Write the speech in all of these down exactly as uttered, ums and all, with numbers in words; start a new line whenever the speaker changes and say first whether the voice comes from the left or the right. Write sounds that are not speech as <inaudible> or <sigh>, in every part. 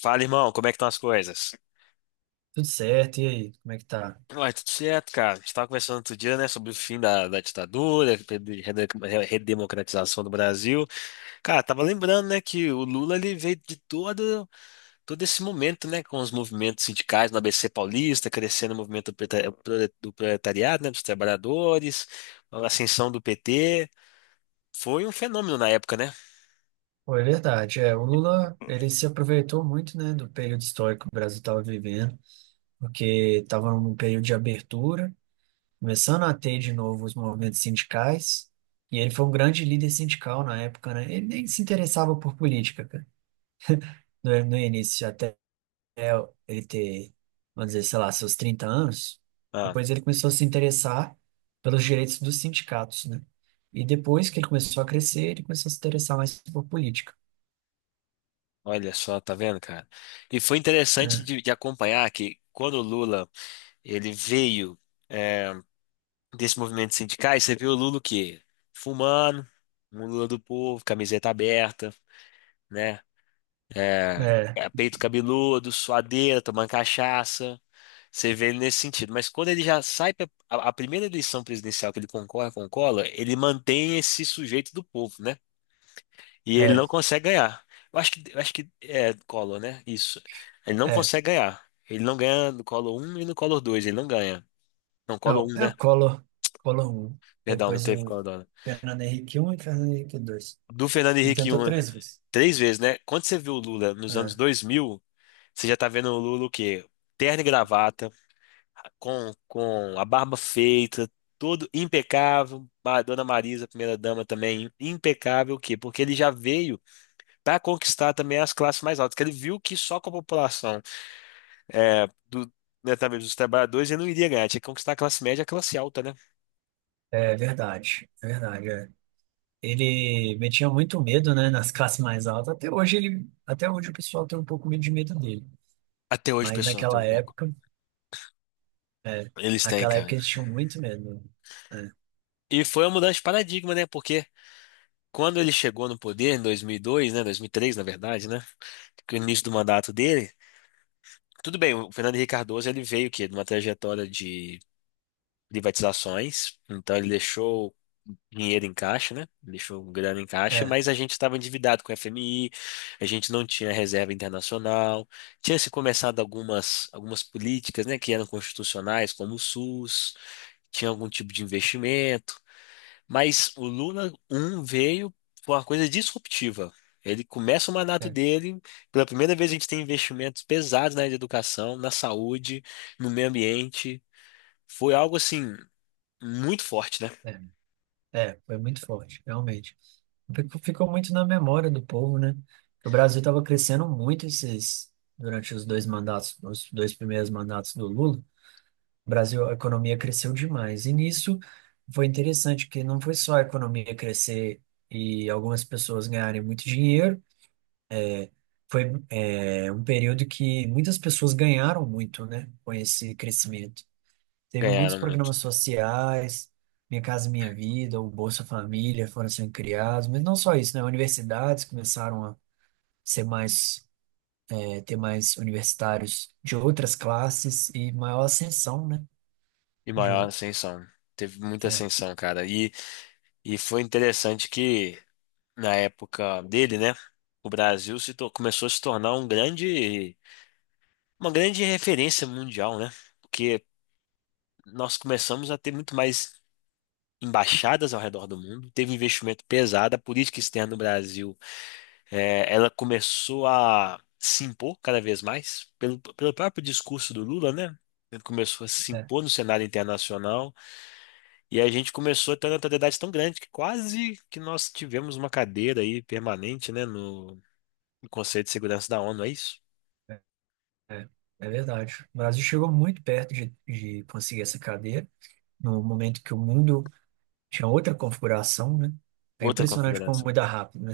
left: Fala, irmão, como é que estão as coisas?
right: Tudo certo, e aí, como é que tá?
left: Ué, tudo certo, cara. A gente estava conversando outro dia, né, sobre o fim da, da ditadura, de rede- redemocratização do Brasil. Cara, tava lembrando, né, que o Lula ele veio de todo, todo esse momento, né, com os movimentos sindicais no A B C Paulista, crescendo o movimento do preta- do proletariado, né, dos trabalhadores, a ascensão do P T. Foi um fenômeno na época, né?
right: Pô, é verdade, é, o Lula, ele se aproveitou muito, né, do período histórico que o Brasil estava vivendo, porque estava num período de abertura, começando a ter de novo os movimentos sindicais, e ele foi um grande líder sindical na época, né, ele nem se interessava por política, cara, no, no início, até ele ter, vamos dizer, sei lá, seus trinta anos,
left: Ah,
right: depois ele começou a se interessar pelos direitos dos sindicatos, né, e depois que ele começou a crescer, ele começou a se interessar mais por política.
left: olha só, tá vendo, cara? E foi interessante
right: É,
left: de, de acompanhar que quando o Lula ele veio, eh, desse movimento sindicais, você vê o Lula o quê? Fumando, um Lula do povo, camiseta aberta, né? É,
right: é,
left: é, peito cabeludo, suadeira, tomando cachaça. Você vê ele nesse sentido. Mas quando ele já sai pra, a, a primeira eleição presidencial que ele concorre com o Collor, ele mantém esse sujeito do povo, né? E ele
right: é.
left: não consegue ganhar. Eu acho que, eu acho que é Collor, né? Isso. Ele não
right: É.
left: consegue ganhar. Ele não ganha no Collor um e no Collor dois. Ele não ganha. Não, Collor
right: Não,
left: um,
right: é
left: né?
right: o Collor, Collor um.
left: Perdão, não
right: Depois
left: teve
right: o
left: Collor dois.
right: Fernando Henrique um e Fernando Henrique dois.
left: Do Fernando
right: Ele
left: Henrique um.
right: tentou três vezes.
left: Três vezes, né? Quando você viu o Lula nos anos
right: É,
left: dois mil, você já tá vendo o Lula o quê? Terno e gravata, com, com a barba feita, todo impecável. A Dona Marisa, primeira-dama também, impecável. O quê? Porque ele já veio para conquistar também as classes mais altas, que ele viu que só com a população é, do, né, talvez dos trabalhadores ele não iria ganhar, tinha que conquistar a classe média e a classe alta, né?
right: é verdade, é verdade. É. Ele metia muito medo, né, nas classes mais altas. Até hoje ele, até hoje o pessoal tem um pouco meio de medo dele.
left: Até hoje o
right: Mas
left: pessoal tem
right: naquela
left: um pouco.
right: época, é,
left: Eles têm,
right: naquela época
left: cara.
right: eles tinham muito medo. É,
left: E foi uma mudança de paradigma, né? Porque quando ele chegou no poder, em dois mil e dois, né, dois mil e três, na verdade, né, que é o início do mandato dele, tudo bem, o Fernando Henrique Cardoso, ele veio que de uma trajetória de privatizações, então ele deixou dinheiro em caixa, né, deixou grana em caixa,
right: é,
left: mas a gente estava endividado com o F M I, a gente não tinha reserva internacional, tinha se começado algumas, algumas políticas, né, que eram constitucionais, como o SUS, tinha algum tipo de investimento. Mas o Luna um veio com uma coisa disruptiva. Ele começa o mandato
right: é,
left: dele, pela primeira vez a gente tem investimentos pesados na área de educação, na saúde, no meio ambiente. Foi algo assim muito forte, né?
right: é, é, foi muito forte, realmente. Ficou ficou muito na memória do povo, né? Que o Brasil estava crescendo muito esses, durante os dois mandatos, os dois primeiros mandatos do Lula. O Brasil, a economia cresceu demais. E nisso foi interessante que não foi só a economia crescer e algumas pessoas ganharem muito dinheiro. Foi, é, um período que muitas pessoas ganharam muito, né? Com esse crescimento. Teve muitos
left: Ganharam muito.
right: programas sociais. Minha Casa Minha Vida, o Bolsa Família foram sendo criados, mas não só isso, né? Universidades começaram a ser mais, é, ter mais universitários de outras classes e maior ascensão, né?
left: E maior
right: De,
left: ascensão. Teve muita
right: é,
left: ascensão, cara. E, e foi interessante que na época dele, né, o Brasil se tor- começou a se tornar um grande, uma grande referência mundial, né? Porque nós começamos a ter muito mais embaixadas ao redor do mundo, teve um investimento pesado, a política externa no Brasil, eh, ela começou a se impor cada vez mais, pelo, pelo próprio discurso do Lula, né? Ele começou a se
right: é,
left: impor no cenário internacional e a gente começou a ter uma notoriedade tão grande que quase que nós tivemos uma cadeira aí permanente, né, no no Conselho de Segurança da ONU, é isso?
right: é, é verdade. O Brasil chegou muito perto de, de conseguir essa cadeira, no momento que o mundo tinha outra configuração, né? É
left: Outra
right: impressionante como
left: configuração. O
right: muda rápido, né?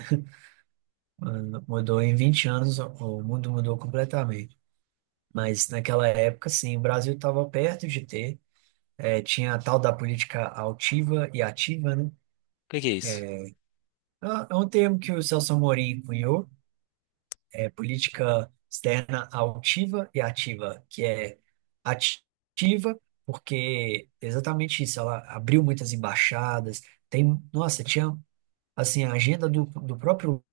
right: <laughs> Mudou em vinte anos, o o mundo mudou completamente. Mas naquela época, sim, o Brasil estava perto de ter. É, tinha a tal da política altiva e ativa, né?
left: que que é isso?
right: É é um termo que o Celso Amorim cunhou. É política externa altiva e ativa, que é ativa, porque exatamente isso, ela abriu muitas embaixadas, tem, nossa, tinha, assim, a agenda do, do próprio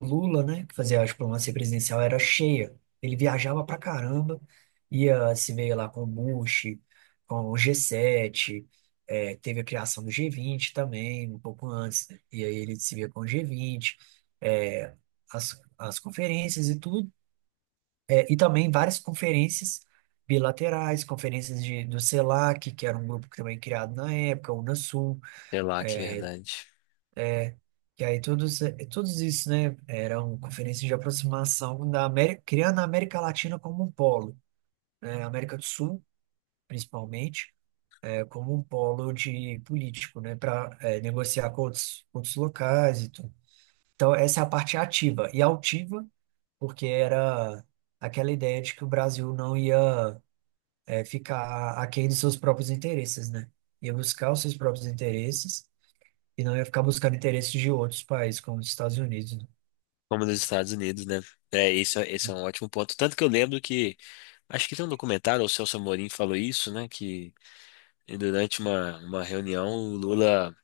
right: Lula, né, que fazia a diplomacia presidencial, era cheia, ele viajava pra caramba, ia se ver lá com o Bush, com o G sete, eh, teve a criação do G vinte também, um pouco antes, e aí ele se via com o G vinte, eh, as, as conferências e tudo, é, e também várias conferências bilaterais, conferências de, do CELAC, que era um grupo que também criado na época, o Unasul,
left: Sei lá, que verdade.
right: que aí todos, eh, todos isso, né, eram conferências de aproximação da América, criando a América Latina como um polo, né, América do Sul, principalmente, eh, como um polo de político, né, para negociar com outros, outros locais e tudo. Então, essa é a parte ativa. E altiva, porque era aquela ideia de que o Brasil não ia é, ficar aquém dos seus próprios interesses, né? Ia buscar os seus próprios interesses e não ia ficar buscando interesses de outros países, como os Estados Unidos, né?
left: Como nos Estados Unidos, né? É, isso, esse é um ótimo ponto. Tanto que eu lembro que acho que tem um documentário, o Celso Amorim falou isso, né? Que durante uma, uma reunião, o Lula,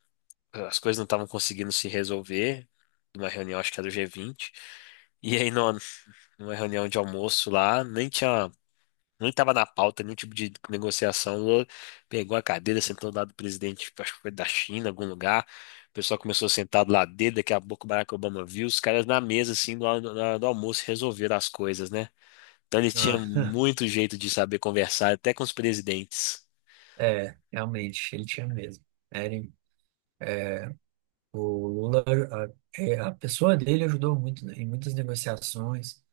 left: as coisas não estavam conseguindo se resolver, numa reunião, acho que era do G vinte. E aí, numa, numa reunião de almoço lá, nem tinha, nem tava na pauta nenhum tipo de negociação. O Lula pegou a cadeira, sentou do lado do presidente, tipo, acho que foi da China, algum lugar. O pessoal começou a sentar do lado dele, daqui a pouco o Barack Obama viu, os caras na mesa, assim, do, do almoço, resolveram as coisas, né? Então ele tinha
right: Ah,
left: muito jeito de saber conversar, até com os presidentes.
right: é, realmente, ele tinha mesmo. Era, em- o Lula, a, é, a pessoa dele ajudou muito, né, em muitas negociações.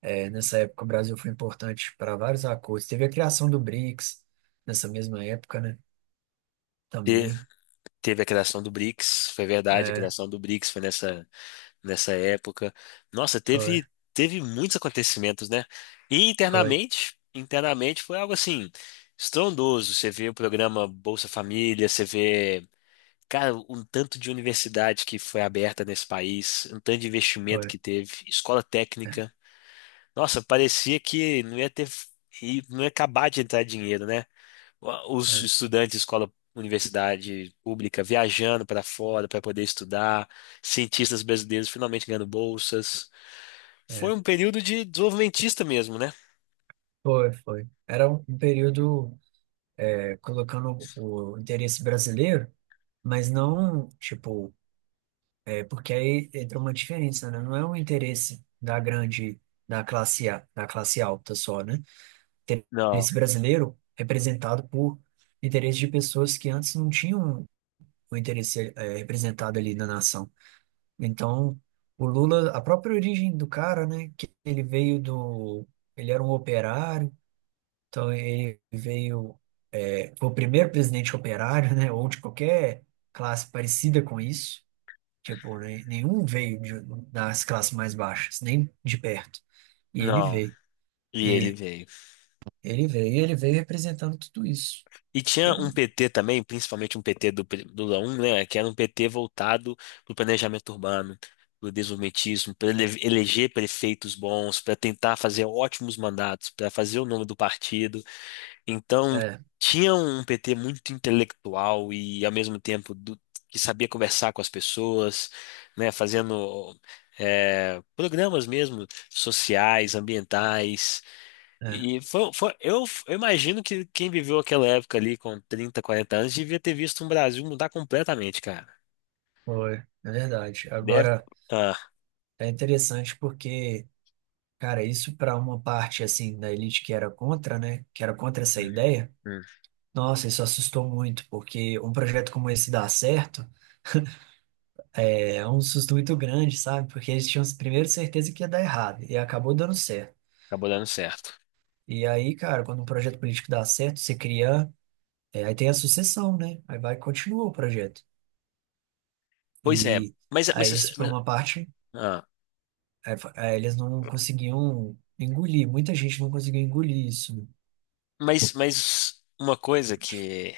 right: É, nessa época, o Brasil foi importante para vários acordos. Teve a criação do BRICS nessa mesma época, né?
left: Te-
right: Também.
left: Teve a criação do BRICS, foi verdade, a
right: É,
left: criação do BRICS foi nessa, nessa época. Nossa,
right: foi,
left: teve, teve muitos acontecimentos, né? E
right: foi,
left: internamente, internamente foi algo assim, estrondoso. Você vê o programa Bolsa Família, você vê, cara, um tanto de universidade que foi aberta nesse país, um tanto de investimento
right: foi.
left: que teve, escola
right: É,
left: técnica. Nossa, parecia que não ia ter, e não ia acabar de entrar dinheiro, né? Os
right: é,
left: estudantes de escola, universidade pública viajando para fora para poder estudar, cientistas brasileiros finalmente ganhando bolsas.
right: é.
left: Foi um período de desenvolvimentista mesmo, né?
right: Foi, foi. Era um um período colocando o interesse brasileiro, mas não, tipo, é, porque aí entra uma diferença, né? Não é um interesse da grande, da classe A, da classe alta só, né?
left: Não,
right: Interesse brasileiro representado por interesse de pessoas que antes não tinham o interesse, é, representado ali na nação. Então, o Lula, a própria origem do cara, né? Que ele veio do, ele era um operário, então ele veio. Foi o primeiro presidente operário, né? Ou de qualquer classe parecida com isso. Tipo, né, nenhum veio de- das classes mais baixas, nem de perto. E ele
left: não.
right: veio.
left: E ele
right: E
left: veio.
right: ele veio, e ele veio representando tudo isso.
left: E tinha um
right: Tudo.
left: P T também, principalmente um P T do, pri- do Lula um, né, que era um P T voltado para o planejamento urbano, para o desenvolvimentismo, para eleger prefeitos bons, para tentar fazer ótimos mandatos, para fazer o nome do partido. Então,
right: É,
left: tinha um P T muito intelectual e, ao mesmo tempo, do- que sabia conversar com as pessoas, né, fazendo eh, programas mesmo sociais, ambientais.
right: é,
left: E foi, foi, eu, eu imagino que quem viveu aquela época ali com trinta quarenta anos devia ter visto um Brasil mudar completamente, cara.
right: foi, é verdade.
left: Deve.
right: Agora,
left: Ah,
right: é interessante porque, cara, isso para uma parte, assim, da elite que era contra, né? Que era contra essa
left: hum,
right: ideia,
left: hum,
right: nossa, isso assustou muito, porque um projeto como esse dá certo. É um susto muito grande, sabe? Porque eles tinham primeiro certeza que ia dar errado e acabou dando certo.
left: acabou dando certo.
right: E aí, cara, quando um projeto político dá certo, você cria, é, aí tem a sucessão, né? Aí vai e continua o projeto.
left: Pois é,
right: E
left: mas, mas,
right: aí isso, por
left: mas,
right: uma parte,
left: ah,
right: é, fa- é, eles não conseguiam engolir, muita gente não conseguiu engolir isso.
left: mas, mas uma coisa que,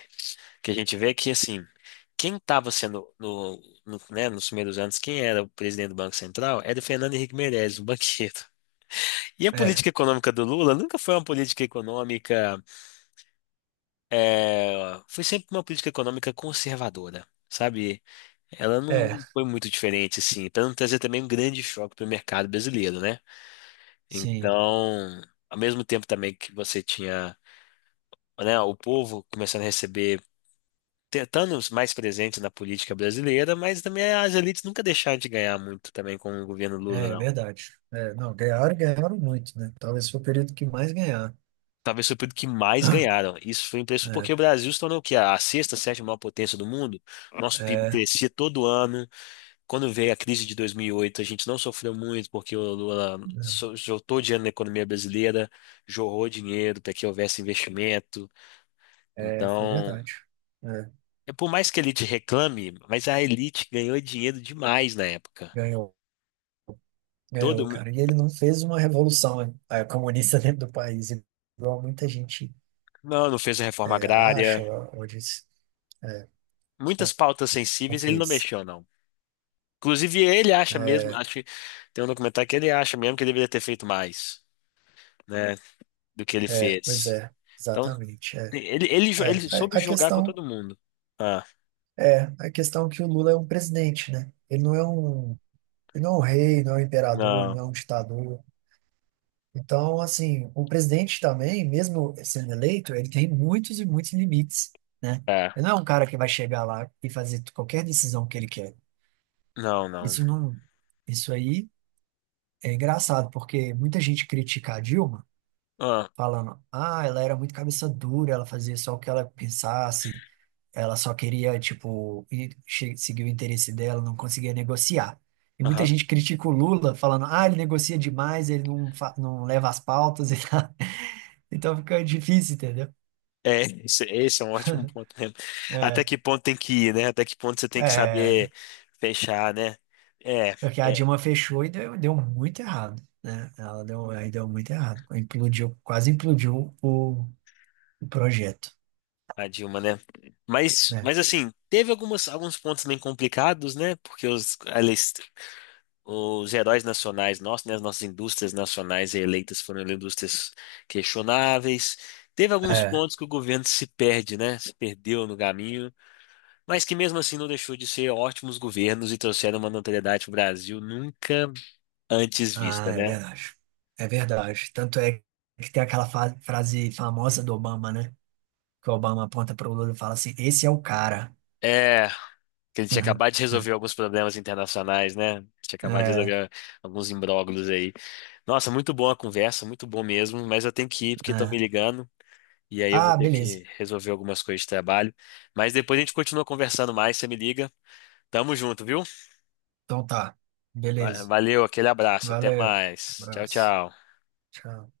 left: que a gente vê é que, assim, quem estava sendo, no, no, né, nos primeiros anos, quem era o presidente do Banco Central era o Fernando Henrique Meirelles, o banqueiro. E a
right: Né?
left: política econômica do Lula nunca foi uma política econômica. É, foi sempre uma política econômica conservadora, sabe? Ela
right: É, é,
left: não foi muito diferente, assim, para não trazer também um grande choque para o mercado brasileiro, né?
right: sim,
left: Então, ao mesmo tempo também que você tinha, né, o povo começando a receber, tentando os mais presentes na política brasileira, mas também as elites nunca deixaram de ganhar muito também com o governo Lula,
right: é, é
left: não.
right: verdade. É, não, ganharam, ganharam muito, né? Talvez foi o período que mais ganharam.
left: Talvez foi o período que mais
right: <clears throat>
left: ganharam. Isso foi impressionante porque
right: É,
left: o Brasil se tornou o quê? A sexta, sétima maior potência do mundo. Nosso PIB
right: é,
left: crescia todo ano. Quando veio a crise de dois mil e oito, a gente não sofreu muito porque o Lula so- soltou dinheiro na economia brasileira, jorrou dinheiro para que houvesse investimento.
right: é, foi
left: Então,
right: verdade. É,
left: é por mais que a elite reclame, mas a elite ganhou dinheiro demais na época.
right: ganhou.
left: Todo
right: Ganhou,
left: mundo.
right: cara. E ele não fez uma revolução eh, comunista <laughs> dentro do país, igual muita gente
left: Não, não fez a reforma
right: eh, acha
left: agrária.
right: ou diz. É,
left: Muitas
right: não,
left: pautas
right: não
left: sensíveis ele não
right: fez.
left: mexeu, não. Inclusive, ele acha mesmo,
right: É,
left: acho que tem um documentário que ele acha mesmo que ele deveria ter feito mais, né, do que ele
right: é, pois
left: fez.
right: é,
left: Então,
right: exatamente. É,
left: ele, ele,
right: é,
left: ele soube
right: a, a
left: jogar com
right: questão
left: todo mundo. Ah.
right: é a questão é que o Lula é um presidente, né? Ele não é um, ele não é um rei, não é um imperador, não
left: Não,
right: é um ditador. Então, assim, o presidente também, mesmo sendo eleito, ele tem muitos e muitos limites, né?
left: é.
right: Ele não é um cara que vai chegar lá e fazer qualquer decisão que ele quer.
left: Não, não.
right: Isso não, isso aí é engraçado, porque muita gente critica a Dilma,
left: Ah,
right: falando, ah, ela era muito cabeça dura, ela fazia só o que ela pensasse, ela só queria, tipo, ir- che- seguir o interesse dela, não conseguia negociar. E muita
left: aham.
right: gente critica o Lula, falando, ah, ele negocia demais, ele não, fa- não leva as pautas e tal. <laughs> Então fica difícil, entendeu?
left: É, <laughs> esse, esse é um ótimo ponto mesmo. Até
right: É,
left: que ponto tem que ir, né? Até que ponto você tem que
right: é,
left: saber fechar, né? É,
right: porque a
left: é,
right: Dilma fechou e deu, deu muito errado, né? Ela deu, aí deu muito errado. Implodiu, quase implodiu o o projeto,
left: a Dilma, né? Mas,
right: né?
left: mas assim, teve algumas, alguns pontos bem complicados, né? Porque os, eles, os heróis nacionais nossos, né? As nossas indústrias nacionais eleitas foram indústrias questionáveis. Teve alguns
right: É.
left: pontos que o governo se perde, né? Se perdeu no caminho. Mas que mesmo assim não deixou de ser ótimos governos e trouxeram uma notoriedade para o Brasil nunca antes
right: Ah,
left: vista,
right: é
left: né?
right: verdade. É verdade. Tanto é que tem aquela fa- frase famosa do Obama, né? Que o Obama aponta pro Lula e fala assim: esse é o cara.
left: É, que ele tinha
right: Uhum.
left: acabado de resolver alguns problemas internacionais, né? Tinha acabado de
right: É,
left: resolver alguns imbróglios aí. Nossa, muito boa a conversa, muito bom mesmo, mas eu tenho que ir porque estão me
right: é.
left: ligando e aí eu vou
right: Ah,
left: ter
right: beleza.
left: que resolver algumas coisas de trabalho. Mas depois a gente continua conversando mais, você me liga. Tamo junto, viu?
right: Então tá.
left: Va-
right: Beleza.
left: Valeu, aquele abraço, até
right: Valeu.
left: mais. Tchau,
right: Abraço.
left: tchau.
right: Tchau.